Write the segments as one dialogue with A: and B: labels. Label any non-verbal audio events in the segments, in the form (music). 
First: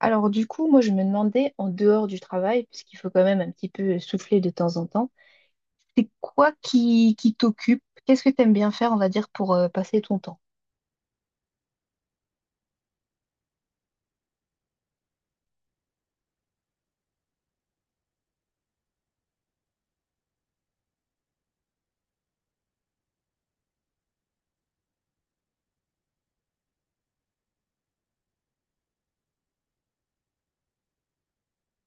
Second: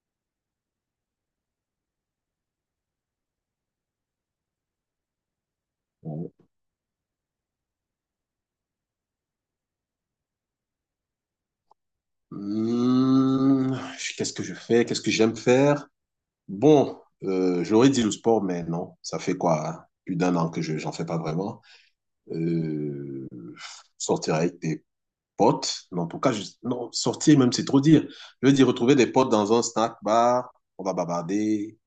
A: Alors du coup, moi je me demandais, en dehors du travail, puisqu'il faut quand même un petit peu souffler de temps en temps, c'est quoi qui t'occupe? Qu'est-ce que t'aimes bien faire, on va dire, pour passer ton temps?
B: Hmm, qu'est-ce que je fais? Qu'est-ce que j'aime faire? Bon, j'aurais dit le sport, mais non, ça fait quoi? Hein, plus d'un an que j'en fais pas vraiment. Euh, sortir avec des potes. Non, en tout cas, non, sortir même, c'est trop dire. Je veux dire, retrouver des potes dans un snack bar, on va bavarder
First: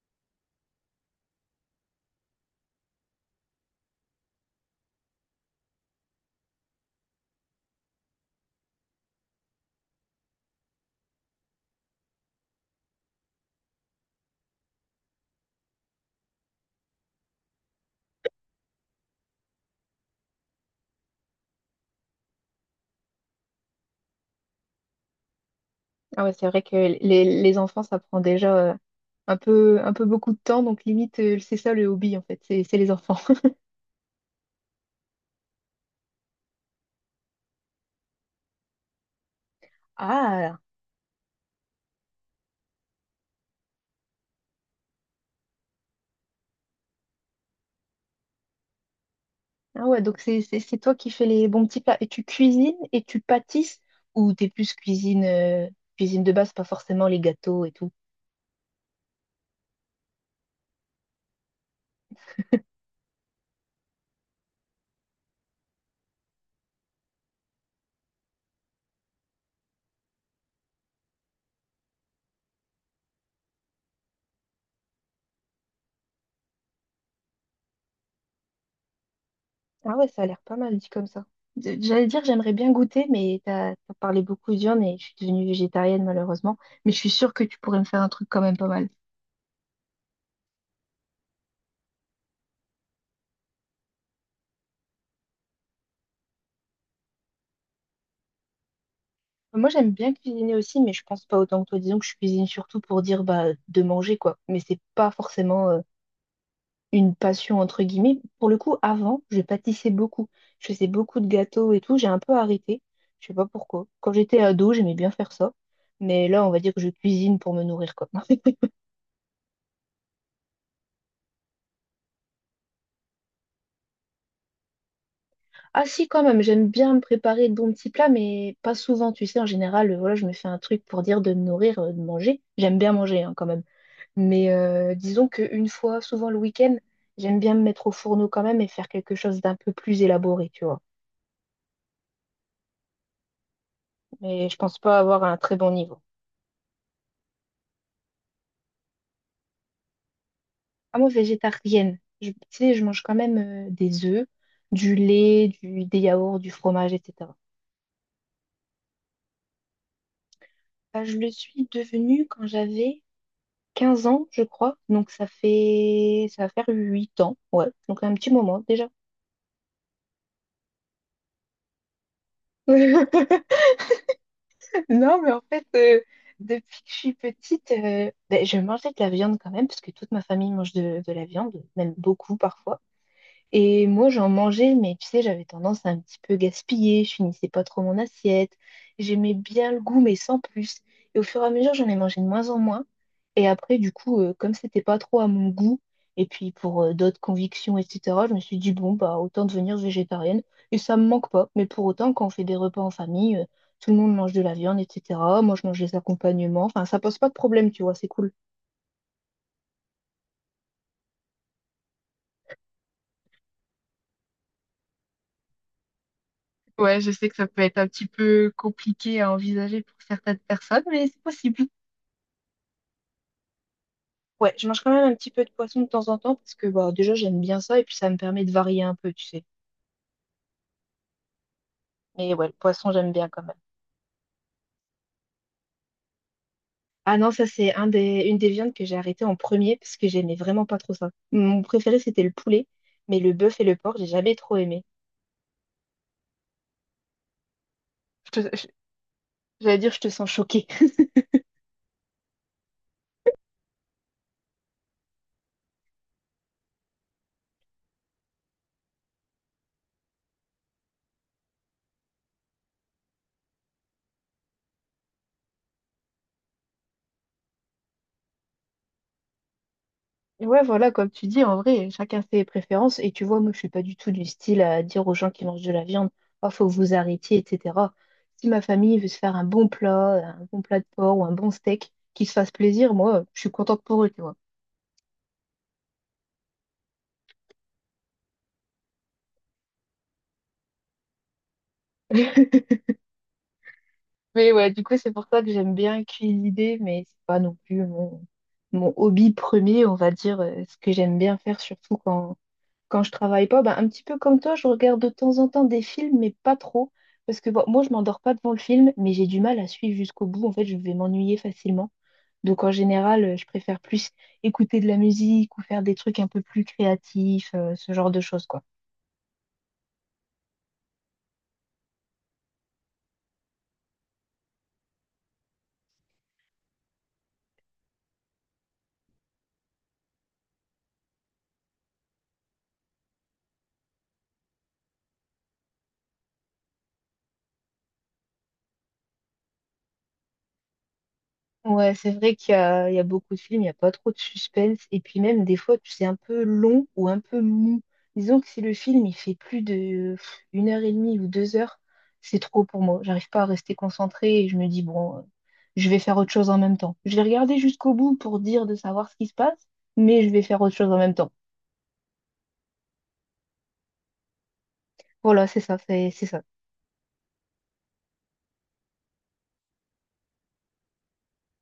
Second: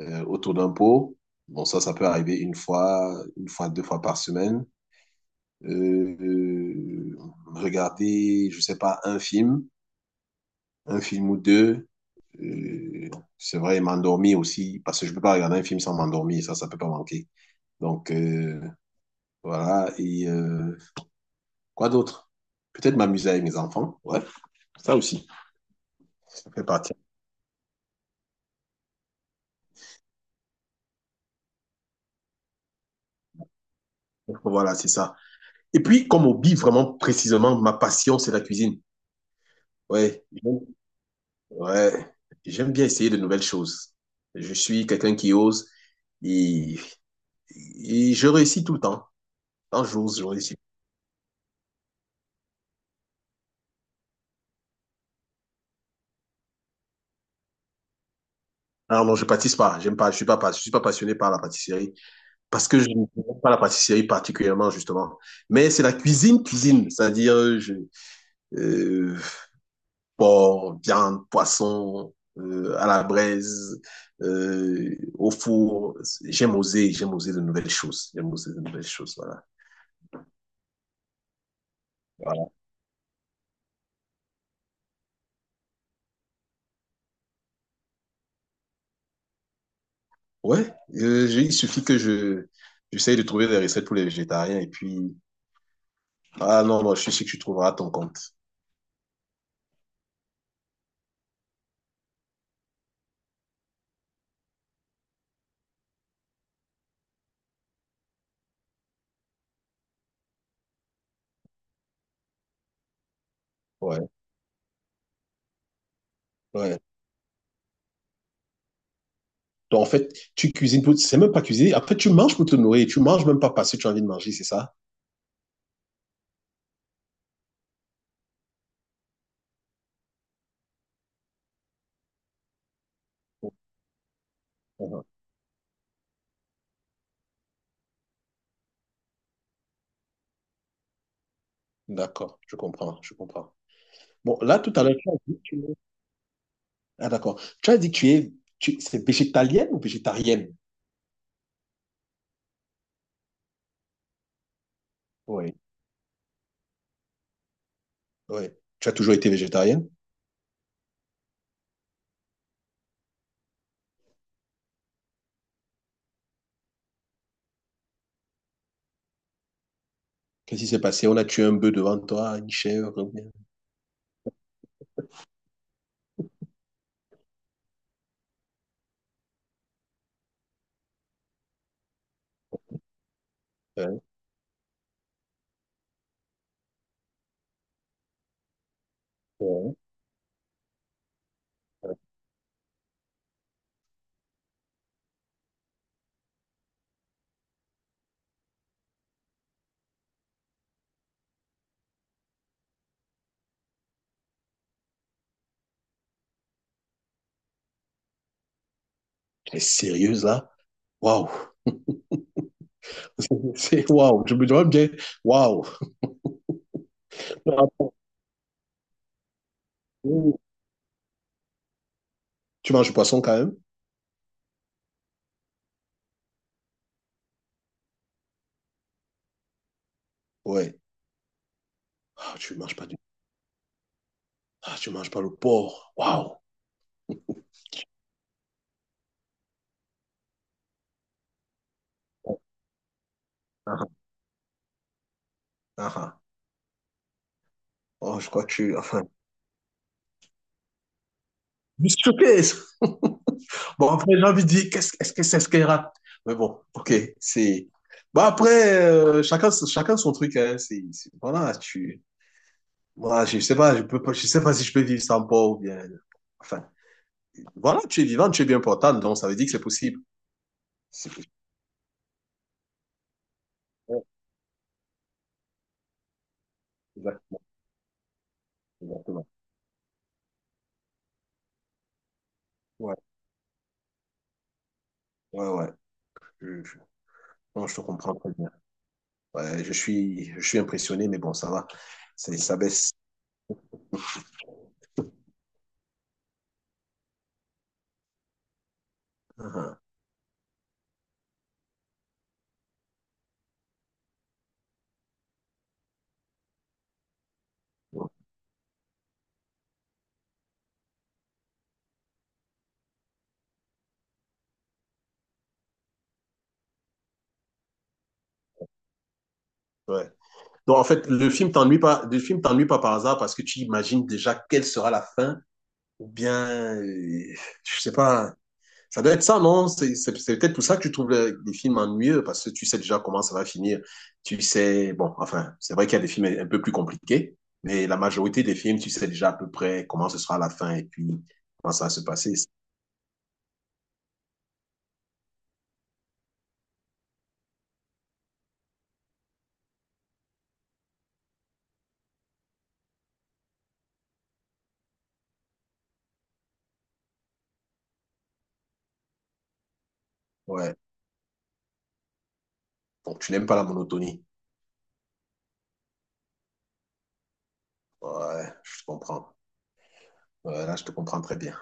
B: autour d'un pot. Bon, ça peut arriver une fois, deux fois par semaine. Euh, euh, regarder, je sais pas, un film ou deux. Euh, c'est vrai, m'endormir aussi, parce que je peux pas regarder un film sans m'endormir, ça peut pas manquer. Donc, voilà. Et quoi d'autre? Peut-être m'amuser avec mes enfants, ouais, ça aussi,
A: Ah ouais, c'est
B: ça
A: vrai
B: fait
A: que
B: partie.
A: les enfants, ça prend déjà un peu beaucoup de temps, donc limite, c'est ça le hobby en fait, c'est les enfants. (laughs)
B: Donc, voilà, c'est ça. Et puis, comme hobby, vraiment précisément, ma passion, c'est la cuisine. Ouais,
A: Ah,
B: ouais, j'aime bien essayer de nouvelles choses. Je suis quelqu'un qui ose et, et je réussis tout le temps. Quand
A: ah ouais,
B: j'ose,
A: donc
B: je réussis.
A: c'est toi qui fais les bons petits plats. Et tu cuisines et tu pâtisses, ou t'es plus cuisine, cuisine de base, pas forcément les gâteaux et tout?
B: Alors non, je pâtisse pas, j'aime pas, je suis je suis pas passionné par la pâtisserie. Parce que je ne connais pas la pâtisserie particulièrement, justement. Mais c'est la cuisine, cuisine. C'est-à-dire, euh, porc, viande, poisson, à la braise, au four. J'aime oser de nouvelles choses. J'aime oser de nouvelles choses, voilà.
A: Ah ouais, ça a l'air pas mal dit comme ça. J'allais dire,
B: Voilà.
A: j'aimerais bien goûter, mais t'as parlé beaucoup de viande et je suis devenue végétarienne malheureusement. Mais je suis sûre que tu pourrais me faire un truc quand même pas mal.
B: Ouais, il suffit que j'essaye de trouver des recettes pour les végétariens et puis, ah non, non, je suis sûr que tu trouveras ton compte.
A: Moi, j'aime bien cuisiner aussi, mais je pense pas autant que toi. Disons que je cuisine surtout pour dire bah, de manger, quoi. Mais c'est pas forcément une passion, entre guillemets. Pour le coup, avant, je pâtissais beaucoup. Je faisais beaucoup de gâteaux et tout. J'ai un peu arrêté. Je sais pas pourquoi.
B: Ouais,
A: Quand j'étais ado, j'aimais bien faire ça. Mais là, on va dire
B: ouais.
A: que je cuisine pour me nourrir, quoi. (laughs)
B: Donc, en fait, tu cuisines pour, c'est même pas cuisiner. Après, tu manges pour te nourrir. Tu manges même pas parce que tu as envie de manger, c'est ça?
A: Ah si, quand même, j'aime bien me préparer de bons petits plats, mais pas souvent, tu sais, en général, voilà, je me fais un truc pour dire de me nourrir, de manger. J'aime bien manger, hein, quand même. Mais
B: Mhm.
A: disons qu'une fois, souvent le week-end, j'aime bien me mettre au fourneau quand même et faire quelque chose d'un peu plus élaboré, tu vois.
B: D'accord, je comprends, je comprends. Bon,
A: Mais je
B: là, tout
A: pense
B: à l'heure,
A: pas
B: tu as
A: avoir
B: dit
A: un
B: que
A: très
B: tu
A: bon
B: es…
A: niveau.
B: Ah, d'accord. Tu as dit que tu es… C'est végétalienne ou végétarienne?
A: Ah, moi, végétarienne, tu sais, je mange quand même des œufs, du lait,
B: Oui.
A: des yaourts, du fromage, etc.
B: Oui. Tu as toujours été végétarienne?
A: Bah, je le suis devenue quand j'avais 15 ans, je crois. Donc ça va faire 8 ans. Ouais. Donc un petit moment déjà.
B: Qu'est-ce qui s'est passé? On a tué un bœuf devant toi, une chèvre, ou bien-
A: (laughs) Non, mais en fait, depuis que je suis petite, ben, je mangeais de la viande quand même, parce que toute ma famille mange de la viande, même beaucoup parfois. Et
B: Hein?
A: moi, j'en mangeais, mais tu sais, j'avais tendance à un petit peu gaspiller, je finissais pas trop mon assiette, j'aimais bien
B: Ouais.
A: le goût, mais sans plus. Et au fur et à mesure, j'en ai mangé de moins en moins. Et après, du coup, comme c'était pas trop à mon goût, et puis pour d'autres convictions, etc., je me suis dit, bon, bah, autant devenir végétarienne. Et ça me manque pas. Mais pour autant, quand on fait des repas en famille, tout le monde mange de la viande, etc. Moi, je mange des accompagnements. Enfin, ça pose pas de problème, tu vois, c'est cool.
B: Tu es sérieuse là? Waouh! (laughs) C'est waouh! Je me dois me dire, waouh!
A: Ouais, je sais que ça peut être un petit peu compliqué à envisager pour certaines personnes, mais c'est possible.
B: Tu manges du poisson quand même?
A: Ouais, je mange quand même un petit peu de poisson de temps en temps parce que bah, déjà j'aime bien ça et puis ça me permet de varier un peu, tu sais.
B: Ouais.
A: Mais
B: Ah,
A: ouais, le
B: tu manges pas
A: poisson
B: du…
A: j'aime bien quand même.
B: Ah, tu manges pas le porc. Waouh!
A: Ah non, ça c'est une des viandes que j'ai arrêté en premier parce que j'aimais vraiment pas trop ça. Mon préféré c'était le poulet, mais le bœuf et le
B: Ah,
A: porc j'ai jamais trop aimé.
B: ah, ah. Oh, je
A: Je
B: crois que
A: te- je-
B: tu… Enfin,
A: J'allais dire je te sens choquée.
B: je suis choqué. (laughs) Bon, après, j'ai envie de dire, qu'est-ce que c'est ce qu'elle rate? Mais bon, ok, c'est. Bon, après, chacun son truc, hein. Voilà, tu. Moi, je sais pas, je peux pas, je sais pas si je peux vivre sans Paul ou bien. Enfin, voilà, tu es vivant, tu es bien portant, donc ça veut dire que c'est possible.
A: Ouais, voilà, comme
B: C'est
A: tu
B: possible.
A: dis, en vrai, chacun ses préférences. Et tu vois, moi, je suis pas du
B: Ouais,
A: tout du style à dire aux gens qui mangent de la viande, oh, faut que vous arrêtiez,
B: exactement,
A: etc. Si ma famille veut se
B: exactement.
A: faire un bon plat de porc ou un bon steak, qu'ils se fassent plaisir,
B: Ouais,
A: moi, je suis contente pour eux, tu vois.
B: ouais, ouais. Je, je- non, je te comprends très bien. Ouais, je suis impressionné, mais bon, ça va. C'est, ça baisse.
A: Mais ouais, du coup, c'est pour ça que j'aime bien cuisiner, mais c'est pas non plus mon hobby
B: Uh-huh.
A: premier, on va dire, ce que j'aime bien faire, surtout quand je travaille pas, ben, un petit peu comme toi, je regarde de temps en temps des films, mais pas trop. Parce que bon, moi, je m'endors pas devant le film, mais j'ai du mal à suivre jusqu'au bout. En fait, je vais m'ennuyer facilement. Donc, en général, je préfère plus écouter de la musique ou faire des trucs un peu plus créatifs, ce genre de choses, quoi.
B: Ouais. Donc, en fait, le film t'ennuie pas, le film t'ennuie pas par hasard parce que tu imagines déjà quelle sera la fin, ou bien, euh, je sais pas, ça doit être ça, non? C'est peut-être pour ça que tu trouves les films ennuyeux parce que tu sais déjà comment ça va finir. Tu sais, bon, enfin, c'est vrai qu'il y a des films un peu plus compliqués, mais la majorité des films, tu sais déjà à peu près comment ce sera la fin et puis comment ça va
A: Ouais,
B: se
A: c'est
B: passer.
A: vrai qu'il y a beaucoup de films, il n'y a pas trop de suspense. Et puis même des fois, c'est un peu long ou un peu mou. Disons que si le film il fait plus de pff, 1 heure et demie ou 2 heures, c'est trop pour moi. J'arrive pas à rester concentrée et je me dis, bon, je vais faire autre chose en même temps. Je vais regarder jusqu'au bout pour dire de savoir ce qui se passe, mais je vais faire autre
B: Ouais.
A: chose en même temps.
B: Donc, tu n'aimes pas la monotonie.
A: Voilà, c'est ça, c'est ça.
B: Ouais, je comprends. Ouais, là, je te comprends très bien.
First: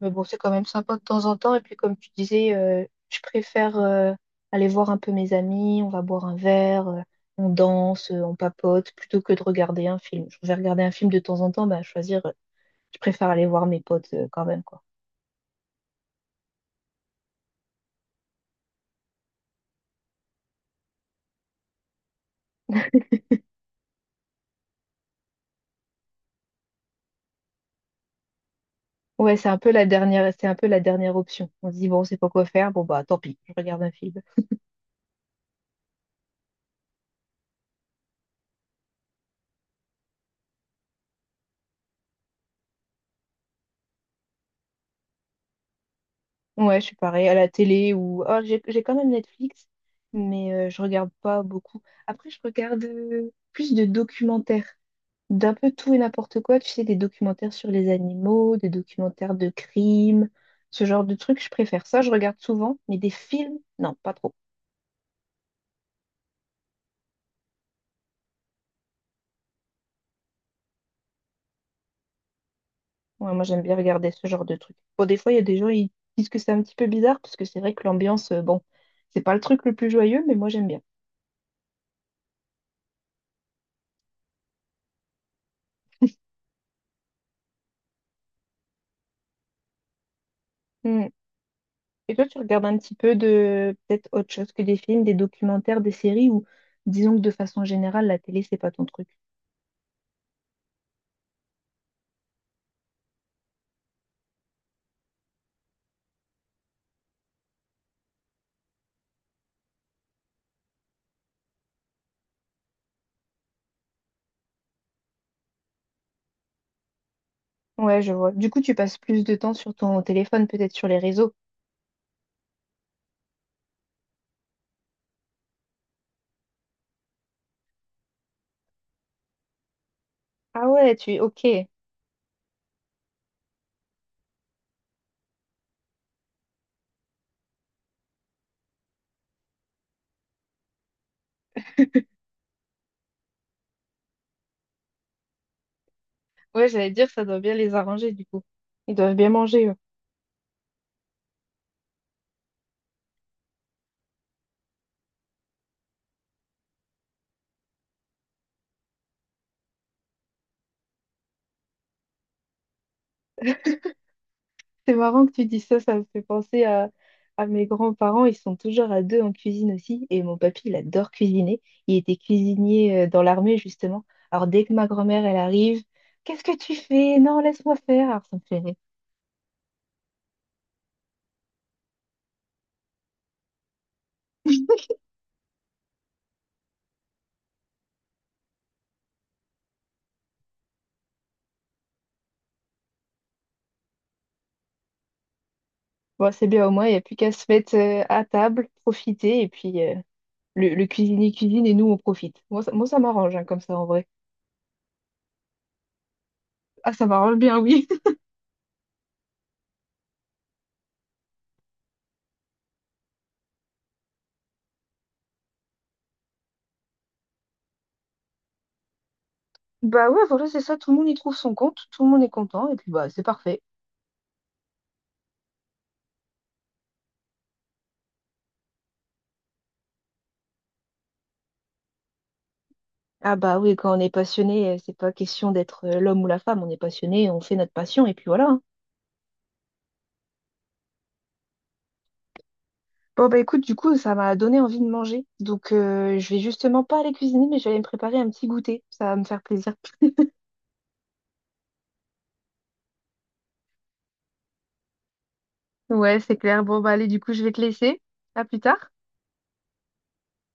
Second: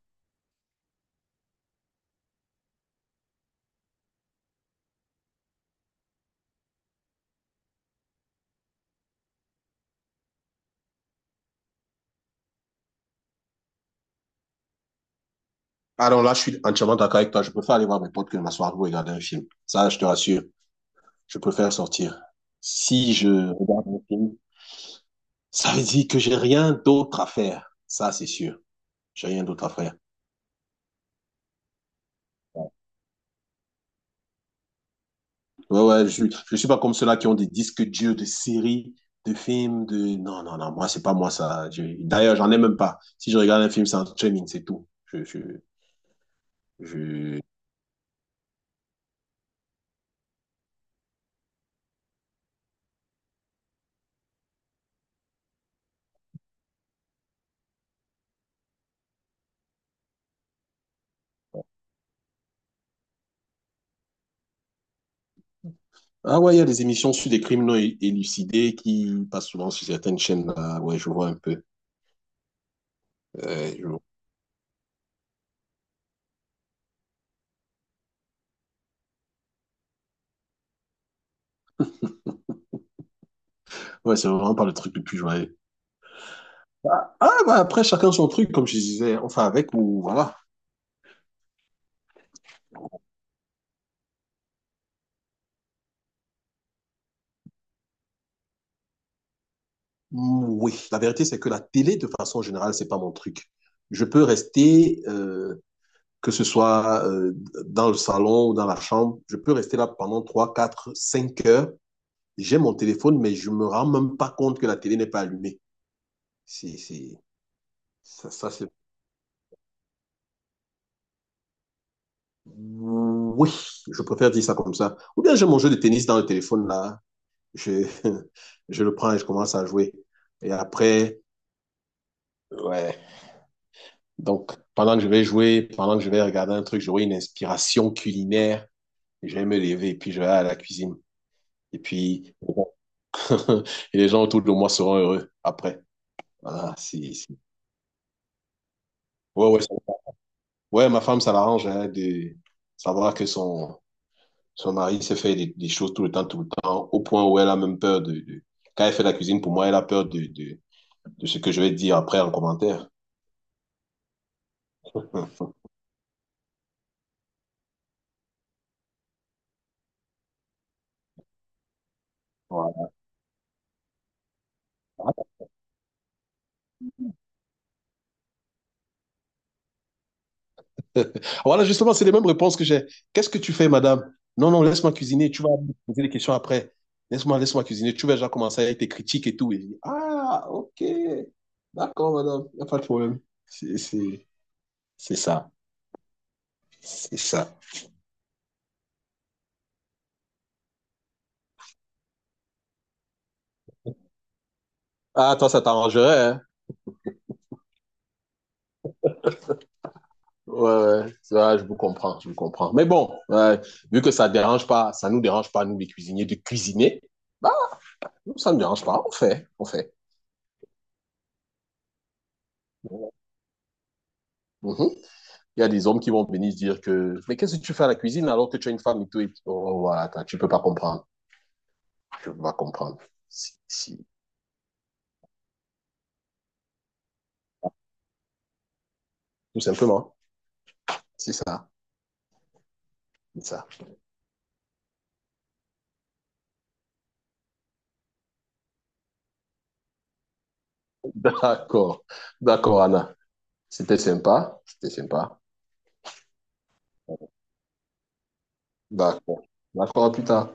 A: Mais bon, c'est quand même sympa de temps en temps. Et puis, comme tu disais, je préfère aller voir un peu mes amis, on va boire un verre, on danse, on papote, plutôt que de regarder un film. Je vais regarder un film de temps en temps, bah, choisir, je préfère aller voir mes potes quand même, quoi.
B: Alors là, je suis entièrement d'accord avec toi. Je préfère aller voir mes potes que de m'asseoir pour regarder un film. Ça, je te rassure. Je préfère sortir. Si je regarde un film, ça veut dire que j'ai rien d'autre à faire. Ça, c'est sûr. J'ai
A: Ouais,
B: rien
A: c'est un
B: d'autre
A: peu
B: à
A: la
B: faire.
A: dernière, c'est un peu la dernière option. On se dit, bon, c'est pas quoi faire, bon, bah, tant pis, je regarde un film.
B: Ouais, ouais, je ne suis pas comme ceux-là qui ont des disques durs de séries, de films, de… Non, non, non, moi, c'est pas moi ça. D'ailleurs, j'en ai même pas. Si je regarde un film, c'est un streaming, c'est tout.
A: Ouais, je suis pareil, à
B: Je…
A: la télé ou. Ah, j'ai quand même Netflix, mais je regarde pas beaucoup. Après, je regarde plus de documentaires, d'un peu tout et n'importe quoi, tu sais, des documentaires sur les animaux, des documentaires de crimes, ce genre de trucs, je préfère ça, je regarde souvent, mais des films, non, pas trop.
B: Ah ouais, il y a des émissions sur des criminels élucidés qui passent souvent sur certaines chaînes. Là. Ouais, je vois un peu.
A: Ouais, moi, j'aime
B: Euh,
A: bien
B: je-
A: regarder ce genre de trucs. Bon, des fois, il y a des gens, ils disent que c'est un petit peu bizarre, parce que c'est vrai que l'ambiance, bon, c'est pas le truc le plus joyeux, mais moi, j'aime bien.
B: Ouais, c'est vraiment pas le truc le plus joyeux. Ah, ah, bah après, chacun son truc, comme je disais. Enfin, avec ou… voilà.
A: Hmm. Et toi, tu regardes un petit peu de, peut-être autre chose que des films, des documentaires, des séries, ou disons que de façon générale, la télé, c'est pas ton truc.
B: Mm, oui, la vérité, c'est que la télé, de façon générale, c'est pas mon truc. Je peux rester… que ce soit dans le salon ou dans la chambre, je peux rester là pendant 3, 4, 5 heures. J'ai mon téléphone, mais je ne me rends même pas compte que la télé n'est pas allumée. C'est, c'est,
A: Ouais, je vois. Du
B: ça
A: coup,
B: c'est…
A: tu passes plus de temps sur ton téléphone, peut-être sur les réseaux.
B: oui, je préfère dire ça comme ça. Ou bien j'ai mon jeu de tennis dans le téléphone, là. Je, (laughs) je le prends et je commence à jouer. Et
A: Ah ouais, tu es
B: après,
A: ok.
B: ouais. Donc, pendant que je vais jouer, pendant que je vais regarder un truc, j'aurai une inspiration culinaire. Je vais me lever et puis je vais à la cuisine. Et puis, (laughs) et les gens autour de moi seront heureux après.
A: Ouais,
B: Voilà,
A: j'allais dire,
B: si,
A: ça doit
B: si.
A: bien les arranger du coup. Ils doivent bien
B: Ouais, ouais,
A: manger, eux.
B: ouais, ma femme, ça l'arrange hein, de savoir que son mari se fait des choses tout le temps, au point où elle a même peur quand elle fait la cuisine, pour moi, elle a peur de ce que je vais dire après en commentaire.
A: C'est marrant que tu dis ça, ça me fait penser à mes grands-parents. Ils sont toujours à deux en cuisine aussi. Et mon papy, il adore cuisiner. Il était
B: Voilà,
A: cuisinier dans l'armée, justement. Alors, dès que ma grand-mère, elle arrive, qu'est-ce que tu fais? Non, laisse-moi faire. Alors, ça me fait rire.
B: (laughs) voilà, justement, c'est les mêmes réponses que j'ai. Qu'est-ce que tu fais, madame? Non, non, laisse-moi cuisiner. Tu vas me poser des questions après. Laisse-moi cuisiner. Tu vas déjà commencer à être tes critiques et tout. Et je dis, ah, ok. D'accord, madame. Il n'y a pas de problème. C'est, c'est... C'est ça.
A: Bon, c'est bien, au moins, il n'y a plus
B: C'est
A: qu'à se
B: ça.
A: mettre à table, profiter. Et puis, le cuisinier cuisine et nous, on profite. Moi, ça m'arrange, hein, comme ça, en vrai.
B: Ah, toi, ça t'arrangerait, hein?
A: Ah, ça m'arrange bien, oui.
B: Ouais, ouais, ouais, je vous comprends. Mais bon, ouais, vu que ça dérange pas, ça nous dérange pas, nous, les cuisiniers, de cuisiner, bah, nous, ça ne dérange pas, on fait, on fait.
A: Bah ouais, voilà, c'est ça, tout le monde y trouve son compte, tout le monde est content, et puis bah c'est parfait.
B: Mhm. Il y a des hommes qui vont venir se dire que, mais qu'est-ce que tu fais à la cuisine alors que tu as une femme et tout, et puis, oh, oh, voilà, attends, tu peux pas comprendre, tu peux pas comprendre.
A: Ah
B: Si,
A: bah oui, quand on
B: si.
A: est passionné, c'est pas question d'être l'homme ou la femme, on est passionné, on fait notre passion, et puis voilà, hein.
B: Tout simplement, c'est ça,
A: Bon bah
B: c'est
A: écoute,
B: ça.
A: du coup, ça m'a donné envie de manger, donc je vais justement pas aller cuisiner, mais je vais aller me préparer un petit goûter, ça va me faire plaisir.
B: (laughs) D'accord, d'accord, Anna. C'était sympa, c'était sympa.
A: Ouais, c'est clair, bon bah allez, du coup, je vais te laisser, à plus tard.
B: D'accord, d'accord, à plus tard.